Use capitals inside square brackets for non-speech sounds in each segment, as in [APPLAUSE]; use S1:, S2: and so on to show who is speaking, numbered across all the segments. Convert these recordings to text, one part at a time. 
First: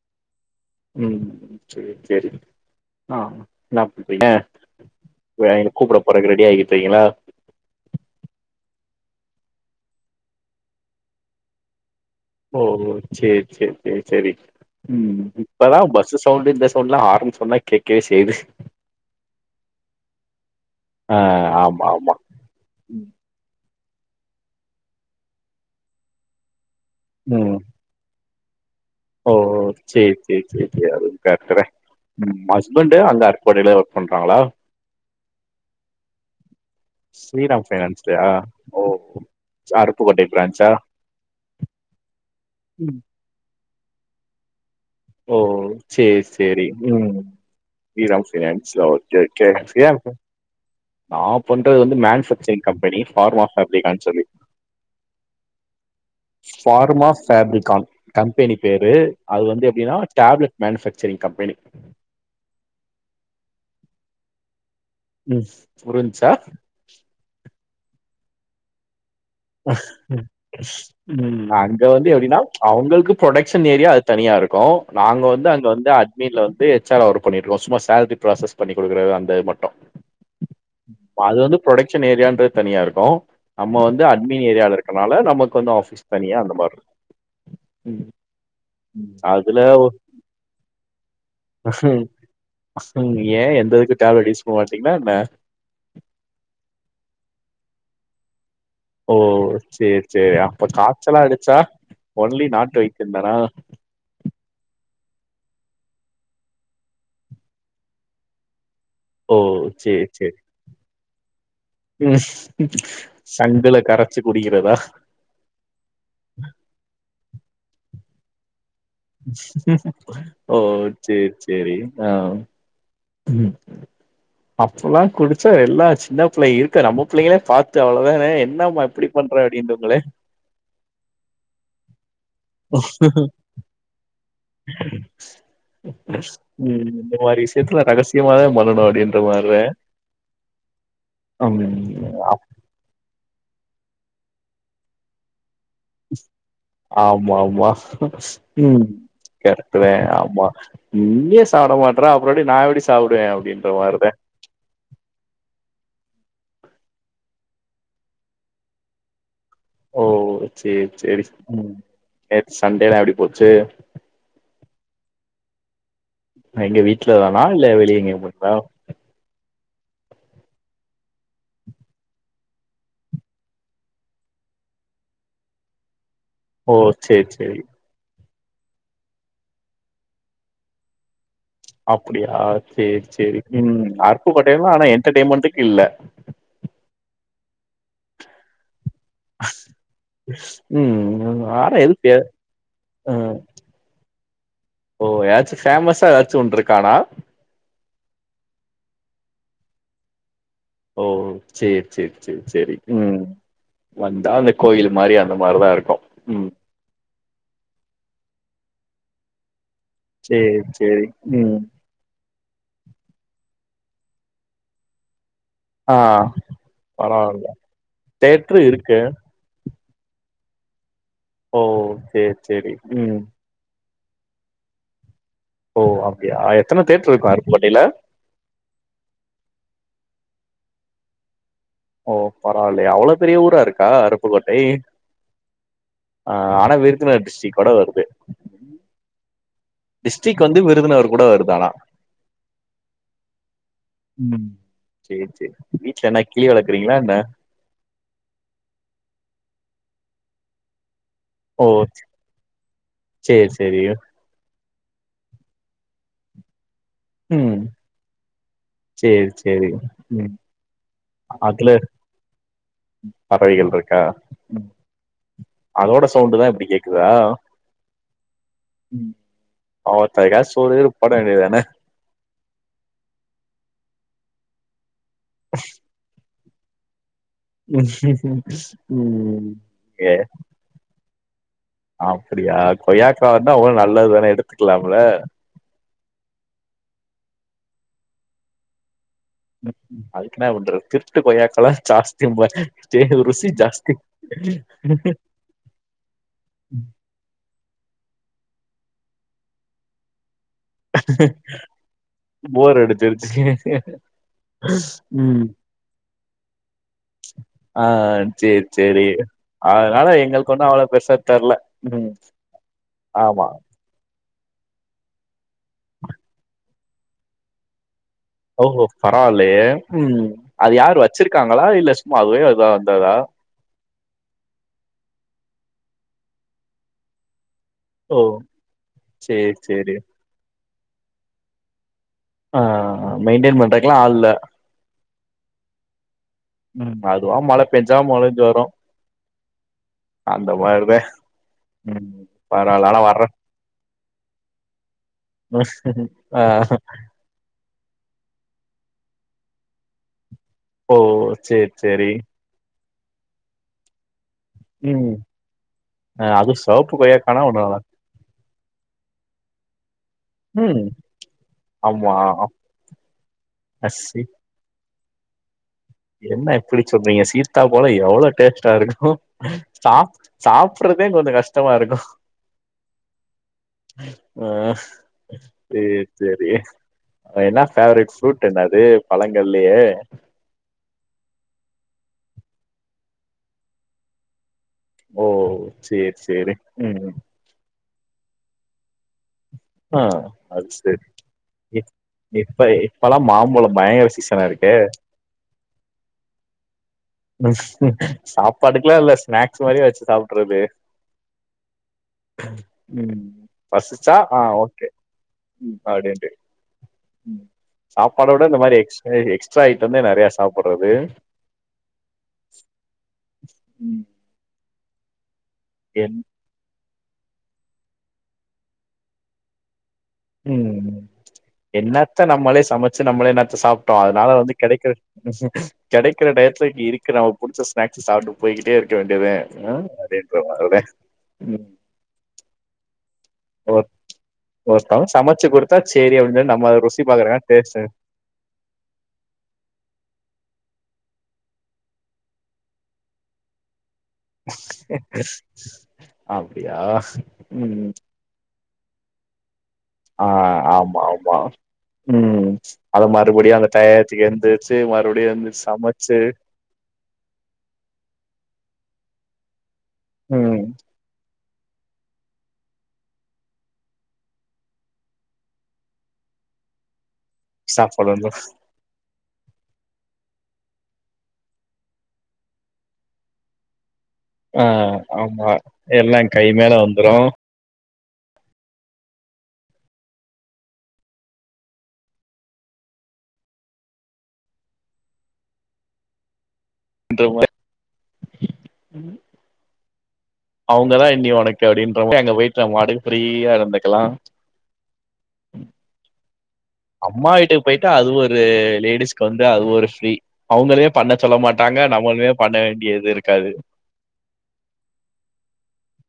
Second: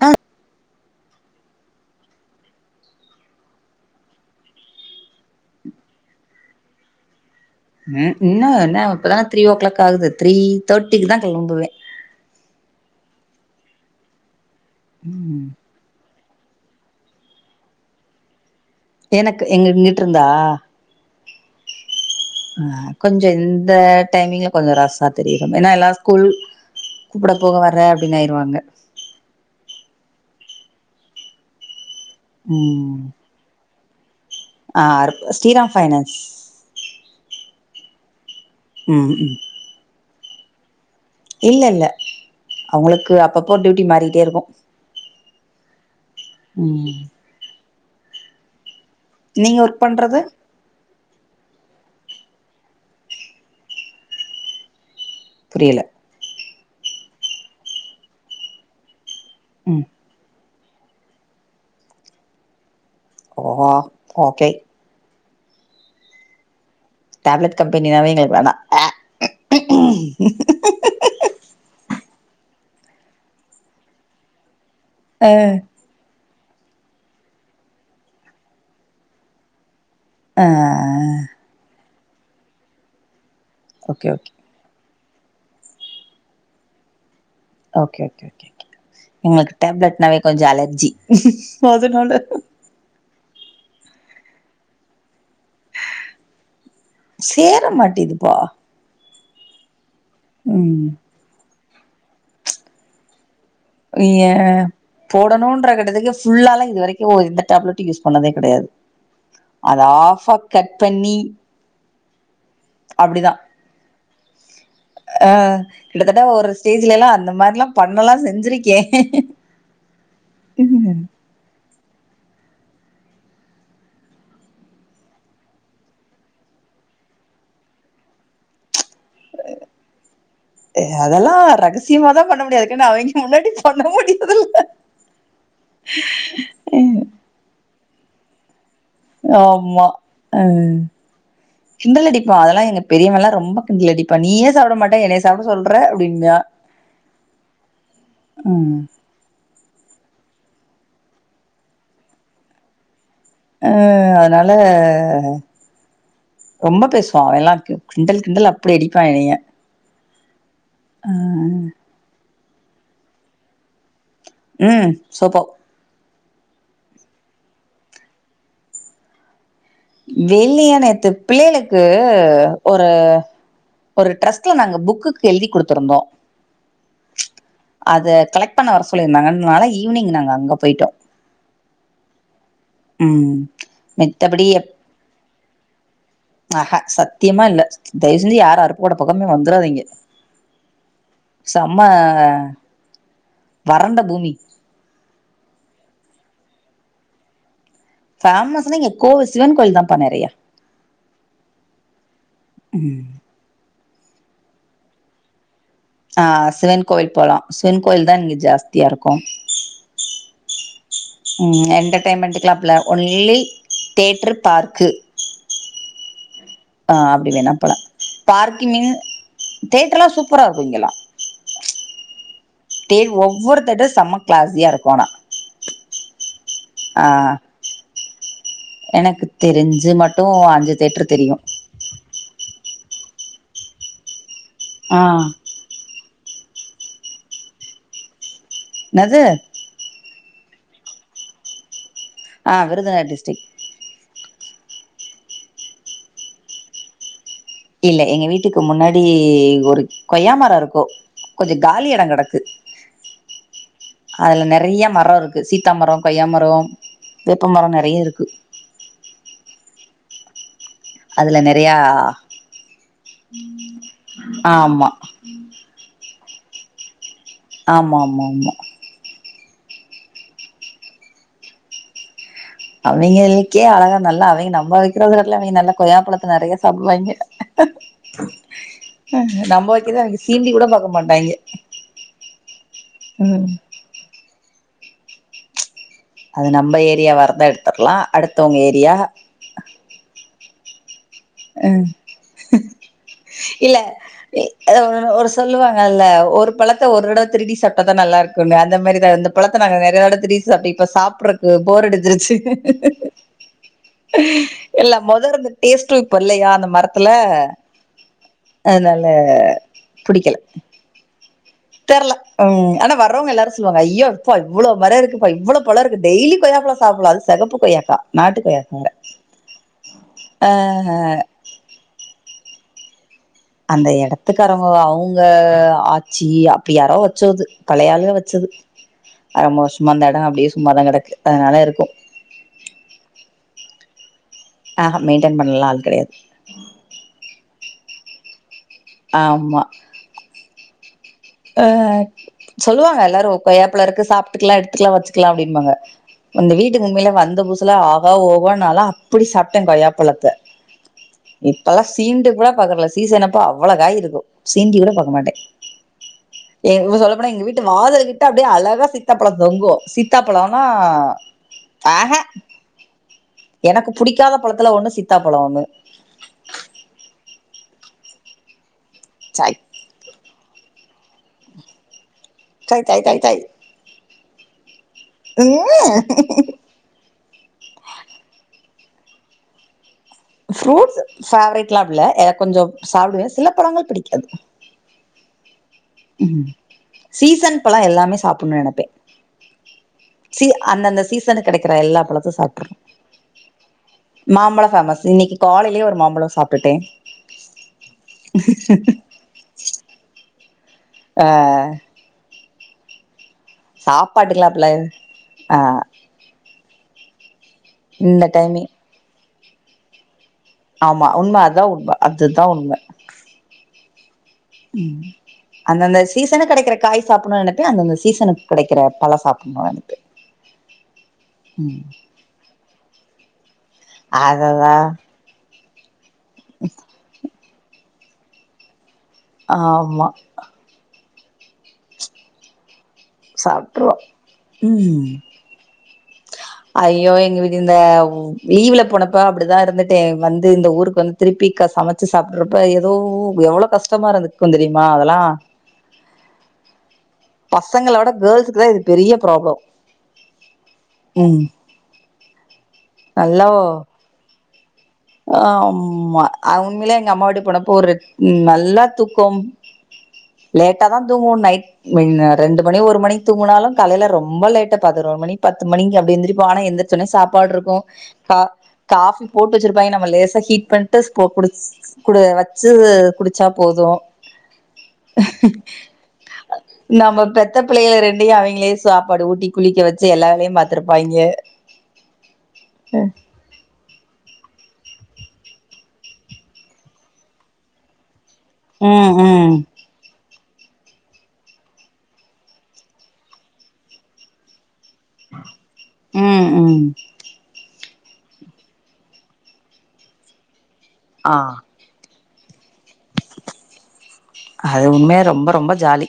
S1: அ
S2: ம் சரி சரி ஆ என்னா பன்ரீங்க ங்க கூப்பிட போறக்கு ரெடி ஆகிட்றிக்கிங்களா
S1: ம் இன்னு என்ன இப்பதான த்ரீ ஓ கிளாக் ஆகுது த்ரீ தேட்டிக்கு தா கிளம்புவே
S2: ஓ சேரி சேரி சேரி சேரி ம் இப்பதா பஸ் சவுண்டு இந்த சவுண்ட்லா ஆரம் சவுண்ட்லா கேக்கவே செய்யுது
S1: எனக்கு எங்க இங்கிட்டு இருந்தா
S2: ஆ ஆமா ஆமா
S1: அ கொஞ்ச இந்த டைமிங்ல கொஞ்ச ரஸ்சா தெரியிற மாரி ஏனா எல்லா ஸ்கூல் கூப்பிட போக
S2: ம்
S1: வரன் அப்டின் ஆயிருவாங்க
S2: ஓ செரி செரி செரி செரி அது கரட்டுதா ம் ஹஸ்பண்டு அங்க அரு ப்புகோட்டைல ஒர்க் பண்றாங்களா
S1: ஆ அருப் ஸ்ரீராம் ஃபைனான்ஸ்
S2: ஸ்ரீராம் ஃபைனான்ஸ்லயா ஓ
S1: ம் ம்
S2: அருப்புக்கோட்டை பிரான்ச்சா
S1: இல்ல இல்ல அவங்களுக்கு அப்பப்போ டியூட்டி மாறிட்டே இருக்கு
S2: ஓ சரி சரி ம் ஸ்ரீராம் பைனான்ஸ் ஓ ஜக் ச
S1: நீங்க ஒர்க் பண்றது
S2: [UNINTELLIGIBLE] நா பண்றது வந்து மேனுபேக்சரிங் கம்பெனி ஃபார்மா ஃபேஃப்ரிகான் சொல்லி
S1: புரியல
S2: ஃபார்மா ஃபேப்ரிகான் கம்பெனி பேரு அது வந்து
S1: ம்
S2: எப்டின்னா டேப்லெட் மேனுஃபேக்சரிங் கம்பெனி
S1: ஆ ஓகே
S2: ம் புரிஞ்சா
S1: டேப்லட் கம்பெனினாவே எங்களுக்கு வேணாம் அ
S2: [UNINTELLIGIBLE] ம் அங்க வந்து எப்டினா அவங்களுக்கு ப்ரொடக்ஷன் ஏரியா அது தனியா இருக்கு நாங்க வந்து அங்க வந்து அட் வீட்ல வந்து ஹெச் ஆரா ஒர்க் பண்ணிட்ருக்கோ சும்மா சேலரி ப்ராசஸ் பண்ணி கொடுக்குறது அந்த மட்டு
S1: ஆ
S2: அது வந்து ப்ரொடக்ஷன் ஏரியான்ற தனியா இருக்கு நம்ம வந்து
S1: ஓகே ஓகே
S2: அட்மீன் ஏரியால இருக்க கனால நமக்கு வந்து ஆஃபிஸ் தனியா அந்த மாரி இருக்கு
S1: ஓகே ஓகே ஓகே ஓகே எங்களுக்கு
S2: அதுல
S1: டேப்லெட்னாவே கொஞ்ச அலர்ஜி அதனால
S2: ஏ எந்த இதுக்கு டேப்லெட் யூஸ் பண்ண மாட்டீங்களா என்ன
S1: சேர மாடிக்குதுபா
S2: ஓ சேரி சேரி அப்ப
S1: ம்
S2: காய்ச்சலா அடிச்சா ஒன்லி நாட்டு வைத்தியந்தானா
S1: ஏ போடணும்ன்ற கிட்டத்துக்கு ஃபுல்லாலா இது வரைக்கு எந்த டேப்லெட்டு யூஸ் பண்ணதே கெடையாது
S2: ஓ
S1: அத ஆஃபா கட் பண்ணி
S2: உம்
S1: அப்டிதா
S2: சங்குல கரைச்சு குடிக்கிறதா.
S1: ஆ கிட்டத்தட்ட ஒரு ஸ்டேஜ்லா அந்த மாதிரில்லாம் பண்ணலா செஞ்சிருக்கே
S2: ஓ சேரி சேரி ஆ அப்பல்லா குடிச்சா எல்லா சின்ன பிள்ளை இருக்க நம்ம பிள்ளைங்களே பாத்தா அவ்வளவுதான என்னம்மா இப்படி பன்ற அப்படின்னுகலே
S1: [UNINTELLIGIBLE] அதெல்லா ரகசியமாதா பண்ண முடியாதுக்குன்னா அவங்க முன்னாடி பண்ண முடியாதுல்ல
S2: உம் வீட்டுல ரகசியமாதா பண்ணணு அப்படின்னு
S1: ஆமா உம் கிண்டல்
S2: ம்
S1: அடிப்பா
S2: அப்-
S1: அதெல்லா எங்க பெரியவெல்லா ரொம்ப கிண்டலடிப்பா நீயே சாப்பிட மாட்டே என்னைய சாப்பிட சொல்ற அப்படின்கா
S2: ஆமா ஆமா உம். கரெக்ட் தா ஆமா நீயே சாப்பிட மாட்டற அப்புறம் எப்படி நா எப்படி சாப்பிடுவே
S1: அ அதனால ரொம்ப பேசுவா அவன் எல்லாம் கிண்டல் கிண்டல் அப்படி அடிப்பான் என்னைய
S2: ஓ சேரி
S1: அ
S2: சே நேத்து சண்டேல்லாம் எப்படி போச்சு
S1: ம் சூப்பர்
S2: எங்க வீட்டுல தானா இல்ல வெளிய எங்க போனீகளா
S1: வெள்ளியானேத்து பிள்ளைகளுக்கு ஒரு ஒரு ட்ரஸ்ட்ல நாங்க புக்குக்கு எழுதி கொடுத்திருந்தோம்.
S2: ஓ சேரி சேரி
S1: அது கலெக்ட் பண்ண வர சொல்லியிருந்தாங்கனால ஈவினிங் நாங்க அங்க போயிட்டோ
S2: அப்படியா சேரி
S1: ம்
S2: சேரி உம்
S1: மித்தபடி
S2: அருக்கபுக்கொட்டேன்னா ஆனா என்டர்டயன்மெண்ட்டுக்கு இல்ல
S1: ஆ அ சத்தியமா இல்ல தயவு செஞ்சு யாரு அருப்பு கோட்டா பக்கமே வந்துடாதிங்க செம்ம
S2: உம்
S1: வறண்ட பூமி
S2: ஓ ஏதாச்சும் ஃபேமஸா ஏதாச்சு ஒன்னு இருக்கானா
S1: பேஃமஸ்ன்னா இங்க கோவில் சிவன் கோயில் தான்ப்பா நிறையா
S2: ஓ சேரி சேரி சேரி சேரி
S1: ம்
S2: உம் வந்தா அந்த கோயில் மாதிரி அந்த மாதிரிதா இருக்கும்.
S1: ஆ சிவன் கோவில் போலா சிவன் கோயில தா இங்க ஜாஸ்தியா இருக்கும்.
S2: சேரி சேரி ம்
S1: உம் என்டர்டெயன்மென்டுக்கு கிலா அப்படிலா ஒன்லி தேட்டர் பார்க்கு.
S2: ஆ
S1: ஆ அப்படி
S2: பரவால்ல
S1: வேணாப் போல
S2: தேட்ரு
S1: பார்க்கிமின்
S2: இருக்கு
S1: தேட்டர்லா சூப்பரா இருக்கு இங்கெல்லா
S2: ஓ சேர் சேரி
S1: டேட்
S2: ம்
S1: ஒவ்வொரு தியேடர் செம்ம கிளாஸியா இருக்கும் ஆனா
S2: ஓ அப்டியா எத்தன
S1: ஆ
S2: தேட்டர் இருக்கு அருப்பு கோட்டையில
S1: எனக்கு தெரிஞ்சு மட்டு அஞ்சு தேட்டர் தெரியு
S2: ஓ பரவாயில்லைய அவ்வளோ பெரிய ஊரா இருக்கா அருப்புக்கோட்டை
S1: ஆ
S2: அ ஆனா விருதுநர் டிஸ்டிக்கோட வருது
S1: என்னது
S2: டிஸ்ட்ரிக் வந்து விருதுநகர் கூட இருக்கலா
S1: அஹ விருதுநகர் டிஸ்டிக்
S2: ம் சேரி சேரி வீட்ல என்ன கிளி வளக்றீங்களா என்ன
S1: இல்ல எங்க வீட்டுக்கு முன்னாடி ஒரு கொய்யாமரோ இருக்கு கொஞ்சோ
S2: ஓ
S1: காலி எடோ கெடக்கு
S2: சேரி சேரி
S1: அதுல நெறைய மரோ இருக்கு சீத்தா மரோ கொய்யாமரோ வேப்பமரோ நெறைய இருக்கு
S2: சேர் சேரி மா ம்
S1: அதுல நெறையா
S2: பறவைகள்
S1: ம்
S2: இருக்கா ம்
S1: ஆமா
S2: அதோட சவுண்ட்தா இப்டி கேக்குதா
S1: ஆமா ஆமா ஆமா
S2: ம் [UNINTELLIGIBLE] கா சோறு குறு போட் வேண்டியதானே
S1: அவேங்களுக்கே அழகா நல்ல அவேங்க நம்ப வைக்கிறது இடல அவங்க நல்ல கொய்யாப்பழத்த நெறைய சாப்பிடுவாங்க ஹ
S2: ம்
S1: நம்ப வக்கிரத
S2: ஏ
S1: அவிங்க சீன்டி கூட பாக்க மாட்டாக
S2: அப்டியா கொய்யாக்கனா அவ்ளவு நல்லதுதானே எடுத்துக்கலாம்ல
S1: அது நம்ப ஏரியாவா இருந்தா எடுத்தற்லா அடுத்தவங்க ஏரியா
S2: ம் அதுக் என்னா பண்றது திருட்டு கொய்யாக்கல ஜாஸ்தி பா ருசி
S1: இல்ல
S2: ஜாஸ்தி
S1: ஒரு சொல்லுவாங்கல்ல ஒரு பழத்த ஒரு தடவ திருடி சாப்டா தா நல்லா இருக்குனு அந்த மாரி இந்த பழத்த நாங்க நெறையதடவ திருடி அப்டி இப்ப சாப்பிறதுக்கு போர் அடுச்சிருச்சு
S2: போர் அடிச்சிருச்சு
S1: எல்லா
S2: ம்
S1: முதர்ந்து டேஸ்டு இப்ப இல்லா அந்த மரத் த்ல
S2: ஆ சேரி
S1: அதனால புடிக்கல
S2: அவ்வளவு பெர்சா தெர்ல ம்
S1: தெர்ல ம் ஆனா வர்ரோவங்க
S2: ஆமா
S1: எல்லாரு சொல்லுவாங்க ஐயோ இப்ப இவ்ளோ மரோ இருக்குப்ப இவ்வளோ பழ இருக்கு பா டெய்லி கொய்யாபழோ சாப்புலா அது செகப்பு கொய்யாகா
S2: ஓ பரவாலயே ம் அது யாரு
S1: அஹ்
S2: வச்சிருக்காங்களா இல்ல சும்மா அதுவே அதுதான வந்ததா
S1: அந்த எடத்துக்காரவுங்க அவுங்க ஆச்சி அப்டி யாரோ வச்சோது பழைய ஆளுலுங்க
S2: ஓ
S1: வச்சது
S2: சேரி
S1: ரொம்ப வருசமா
S2: சேரி
S1: அந்த எடோ அப்படியே சும்மாதா கெடக்கு அதனால இருக்கு
S2: ஆஹ் மெயின்டென் பண்றதுக்கல்லா ஆல் இல்ல
S1: ஆஹ மெயின்டென் பண்ணலா ஆள் கெடையாது
S2: ம் அதுவா மழ பெஞ்சா மொழஞ்சு வரு
S1: ஆமா
S2: அந்த மாரித
S1: ஆஹ் சொல்லுவாங்க எல்லாரு கொய்யாபழோ இருக்கு சாப்பிட்டுக்கலா எடுத்துக்கலா வச்சுக்கலா அப்படிம்பாங்க
S2: ஆ
S1: இந்த வீட்டுக்கு உம்மையில வந்த பூதுசுல ஆகா ஓகோனு நாள அப்டி சாப்டேன் கொய்யாப்பழத்த
S2: ஓ சேரி
S1: இப்பலா
S2: சேரி
S1: சீன்டி கூட பாக்ரதுல்ல சீசன் அப்ப அவ்வளகாயி இருக்கு சீண்டி கூட
S2: ம்
S1: பாக்க மாட்டே
S2: அ அது
S1: எ
S2: சிவப்பு
S1: இப்ப சொல்ல போனா
S2: கொய்யாக்கானா
S1: எங்க வீட்டு
S2: ஒன்னு
S1: வாதல்ட கிட்டு அப்படியே அழகா சீத்தப்பழோ தொங்கு சித் சீத்தாபலோனா
S2: ம்
S1: அஹ
S2: ஆமா
S1: எனக்கு
S2: சி
S1: புடிக்காத பழத்துல ஒன்னு சீத்தாப்பழோ ஒண்ணு
S2: என்ன இப்டி சொல்றீங்க சீத்தா பழோ எவ்ளோ டேஸ்டா இருக்கு
S1: சை
S2: சா சாப்பறதே கொஞ்சோ கஷ்டமா இருக்கு
S1: தாய் தாய் தாய் தாய்
S2: ஆ சேரி
S1: ம்
S2: சேரி என்ன பேஃவரட் ஃப்ரூட் என்னது பழங்கள்லயே
S1: ஃப்ரூட்ஸ் ஃபவரட்லா அப்படிலா இல்ல கொஞ்சோ சாப்பிடுவே சில படங்கள் பிடிக்காது
S2: ஓ சேரி
S1: ம்
S2: சேரி ம்
S1: சீசன் பழொ எல்லாமே சாப்பிட்னு நெனப்பே
S2: ஆ
S1: சி
S2: அது
S1: அந்தந்த
S2: சரி
S1: சீசன்ல கெடைக்கிற
S2: இ-
S1: எல்லா பழத்தயு
S2: இப்ப
S1: சாப்ட்றனு
S2: இப்பல்லா மாம்பழோ பயங்கர சீசனா
S1: மாம்பழொ
S2: இருக்கே
S1: ஃபேமஸ் இன்னைக்கி காலைலயே ஒரு மாம்பழொ சாப்டுட்டே
S2: சாப்பாடுக்லா இல்ல ஸ்நாக்ஸ் மாரியே வெச்சு சாப்டுறது
S1: ஆ
S2: அ ம் பசிச்சா ஆ
S1: சாப்பாடுக்லா அத்
S2: ஓகே ம் அப்டின்ட்டு ம் சாப்பாட விட இந்த மாதிரி எக்ஸ் எக்ஸ்ட்ரா ஐட்டம்தா நறையா சா
S1: ஆமா உண்ம அதா உண்ம அதுதா உண்ம
S2: ம்
S1: ம் அந்தந்த
S2: என்
S1: சீசனுக் கிடைக்கற காய் சாப்புணு எனக்கு அந்தந்த சீசனுக் கிடைக்கற பழொ சாப்புணு எனக்கு
S2: ம் ம் என்னத்த நம்மளே சமைச்சு நம்மளே என்னத்த சாப்டோ அதனால வந்து
S1: அததா
S2: கெடைக்க உ கெடைக்கிற டயத்துல இருக்கு நமக் புடிச்ச ஸ்நாக் ஸ் சாப்ட்டு போய்கிட்டே இருக்க வேண்டியதே உ
S1: ஆமா
S2: அப்டின்ற மாரிதே ம் ஒர்
S1: சாப்ட்ருவோ
S2: ஒருத்தவங்க
S1: ம்
S2: சமைச்சு குடுத்தா சேரி அப்டின் சொல்லி நம்ம அத ருசி
S1: ஐயோ
S2: பாக்குறக்காக
S1: எங்களுக்கு இந்த
S2: டேஸ்ட்டு
S1: உ லீவ்ல போனப்ப அப்டிதா இருந்துட்டே வந்து இந்த ஊருக்கு வந்து திருப்பிக்க சமைச்சு சாப்பிடுறப்ப எதோ எவ்வளோ கஷ்டமா இருந்தது
S2: அப்டியா ம்
S1: பசங்கள விட கேர்ள்ஸ்க்குதா இது பெரிய ப்ராப்ளொ
S2: ஆ ஆமா ஆமா ம் அத மறுபடியு அந்த டயத்துக்கு எந்திருச்சு ம
S1: ஆ உம்மா அவங்களு எங் எ அம்மாவீட்டுக் போனப்போ ஒரு நல்லா தூக்கொம்
S2: ம்
S1: லேட்டாதா தூங்குவோ நைட் நீங்க ரெண்டு மணி ஒரு மணிக் தூங்கினாலும் காலைல ரொம்ப லேட்டா பதினோரு மணி பத்து மணிக் அப்டி எந்திரிப்போ ஆனா எந்திரிச் சொன சாப்பாடு இருக்கு
S2: சாப்புடணு
S1: கா காஃபி போட்டு வெச்சிரு போயி நம்ம லேசா ஹீட் பண்ட்டு ஸ்கு குடி ஸ் ஸ் குடி வச்சு குடிச்சா போது
S2: அ ஆமா எல்லா கை மேல வந்துரு
S1: த்த பிள்ளைகல ரெண்டயு அவெங்களே சாப்பாடு ஊட்டி குளிக்க வெச்சு எல்லா வேலயு பாத்திருப்பாய்ங்க ம்
S2: தோ வர
S1: அ அ
S2: அவங்கதா இனி ஒனக்கு அப்டின்றப்ப அங்க போயிட்டு நம்ம பாட்டுக்கு ஃப்ரீயா இருந்துக்லா
S1: ம் ம்
S2: அம்மா வீட்டுக் போய்ட்டா அது ஒரு லேடிஸ்க்கு வந்து அது ஒரு ஃப்ரீ அவங்களயே பண்ண
S1: ஆ
S2: சொல்ல மாட்டாங்க நம்மளுமே பண்ண வேண்டியது இருக்காது
S1: அது உண்மயா ரொம்ப ரொம்ப ஜாலி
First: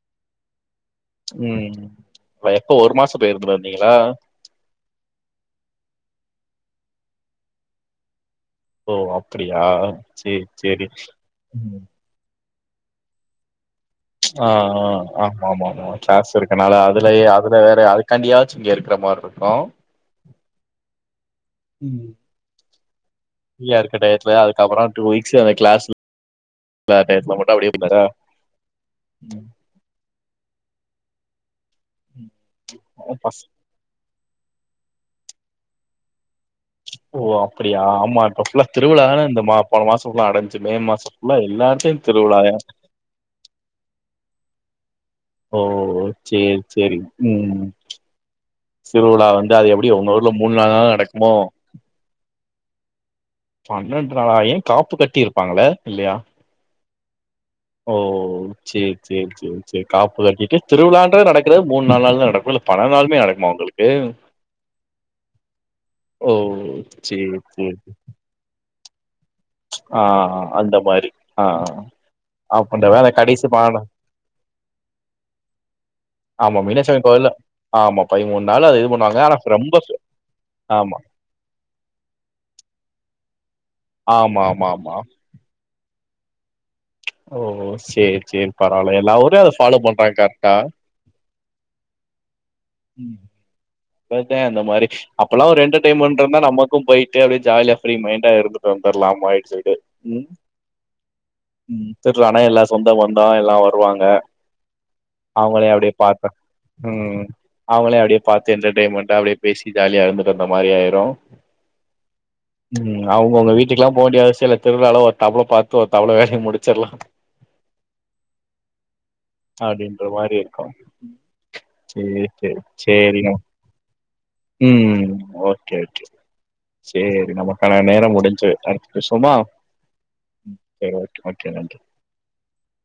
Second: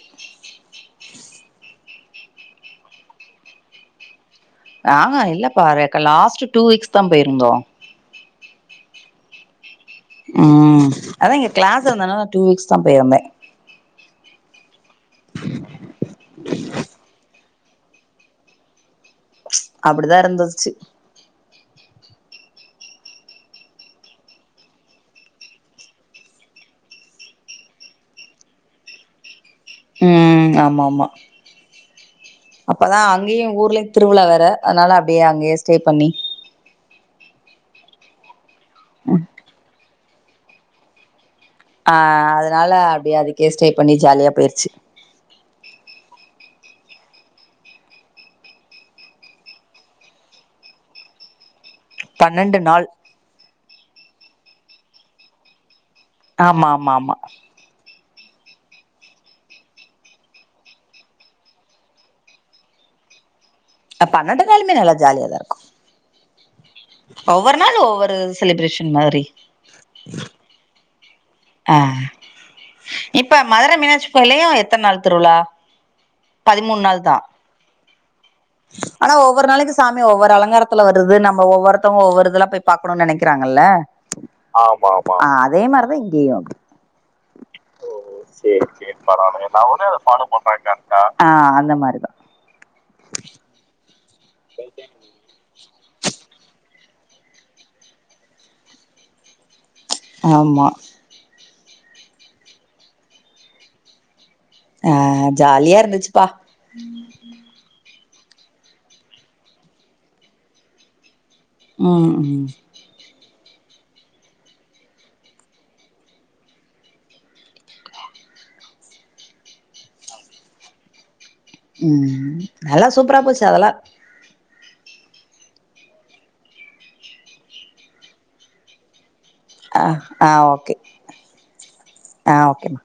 S2: ம் ம் ம் அ எப்ப ஒரு மாசொ விட்டு ஒருமுற வந்தீங்களா
S1: ஆ ஹா இல்லப்பா ரேக்கலாஸ்ட் டூ வீக்ஸ்தா போயிருந்தோ
S2: ஓ அப்பிடியா
S1: ம் ம் அதா இங்க கிளாஸ் இருந்தனால டூ வீக்ஸ்தா போயிருந்தே
S2: ஆ ஆ ஆமா ஆமா மா க்ளாஸ் இருக்கனால அதுலயே அதுல வேற அதுக்கண்டியாச்சு இங்க இருக்கிற மாரி இரு
S1: அப்டிதா இருந்தருச்சு
S2: ம் ஃப்ரீயா இருக்க டயத்துல அதுக்கப்பறொ டூ வீக்ஸ் அந்த கிளாஸ் [UNINTELLIGIBLE] டயத்துல மட்டு அப்டியே [UNINTELLIGIBLE] ம்
S1: ம் ஆமா ஆமா
S2: ம்
S1: அப்பதா
S2: ஓ பஸ்
S1: அங்கெயு ஊர்லயு திருவுழா வேற அதுனால அப்டியே அங்கெயே ஸ்டே பண்ணி
S2: ஓ அப்புடியா ஆமா இப்ப ஃபுல்லா திருவுழாதான இந்த மா போன மாசபுல்லா நடஞ்ச்சு மே மாசொ
S1: அ அதுனால அப்டியே அதுக்கே ஸ்டே பண்ணி ஜாலியா போயிருச்சு
S2: ஓ சேரி சேரி ம் திருவுழா வந்து அது எப்டியு உங்க ஊர்ல மூனு நாலு நாள் நடக்குமோ
S1: பன்னெண்டு நாள்
S2: பன்னெண்டு நாளா ஏ காப்பு கட்டிருப்பாங்கள இல்லையா
S1: ஆமா ஆமா ஆமா
S2: ஓ சேரி சேரி சேரி சேரி காப்பு கட்டிட்டு திருவிழான்றது நடக்றது மூன் நால் நாள்ல நடக்கு இல்ல பன்னெண் நாளுமே நடக் மா ஒங்களுக்கு
S1: அ பன்னெண்டு நாலுமே நல்லா ஜாலியா தா இருக்கு
S2: ஓ சேரி
S1: ஒவ்வொரு
S2: சேரி
S1: நாள் ஒவ்வொரு செலிப்ரேஷன் மாரி
S2: ஆ அந்த மாரி ஆ
S1: அ
S2: அப்ப இந்த வேல
S1: இப்ப
S2: கடைசி
S1: மதுர
S2: பன்னெண்டு
S1: மீனாட்சி கோயில்லயு எத்தன் நாள் திருவுழா
S2: ஆமா
S1: பதிமூன் நாள்
S2: மீனாட்சியம்மன்
S1: தா
S2: கோயில்ல ஆமா நாள் அது இது
S1: ஆனா
S2: பண்ணுவாங்க.
S1: ஒவ்வொரு நாளக்கி
S2: ரொம்ப
S1: சாமி ஒவ்வொரு அலங்கார த்துல
S2: ஆமா.
S1: வருது நம்ப ஒவ்வொருத்தவுங்க ஒவ்வொரு இதல்லா போய் பாக்கணு நெனக்கிறாங்கல்ல ஆமா ஆமா அ அதே மாரி தா இங்கெயு
S2: ஓ!
S1: ஓ
S2: சரி, சரி
S1: சேரி சேரி
S2: பரவால்ல. எல்லா ஊர்லயும்
S1: பரவாலங்க நா ஒன்னே அத
S2: பண்றாங்க
S1: ஃபாலோ
S2: கரெக்ட்டா.
S1: பண்றேங்க்கா ஆ அந்த மாரிதா
S2: ம் ஒரு டைம் அந்த மாரி அப்பல்லா ஒரு எண்டெர் டெய்ண்மென்ட் இருந்தா நமக்கு போயிட்டு அப்டியே ஜாலியா ஃப்ரீ மைண்டா இருந்துட்டு வந்தர்லாமாய்ன் சொல்ட்டு
S1: ஆமா
S2: ம் திர்வுழானா எல்லா சொந்த பந்தா எல்லா வருவாங்க
S1: அ
S2: அவுங்களயு
S1: ஜாலியா
S2: அப்டியே பாத்த
S1: இருந்துச்சுப்பா
S2: ம் அவுங்களயு அப்டியே பாத்து என்டர்டெய்ன்மெண்ட்டா அப்டியே பேசி ஜாலியா இருந்துட்டு வந்த மாரியு ஆயிரு
S1: ம் ம்
S2: ம் அவுங்க உங்க வீட்டுக்குல்லா போ வேண்டிய அவசியொ இல்ல திருவுழாள ஒரு தவுள பாத்து ஒரு தவுள வேலைய முடுச்சர்லா
S1: [INAUDIBLE]
S2: அப்டின்ற மாரி இருக்கு சேரி சேரி சேரிங்க
S1: அதலா
S2: ம் ஓகே ஓகே சேரி நமக்கான நேரம் முடுஞ்சு விட்டது பேசோமா
S1: ஆ ஆ
S2: ம் சேரி ஓகே ஓகே நன்றி
S1: ஆ ஓகேம்மா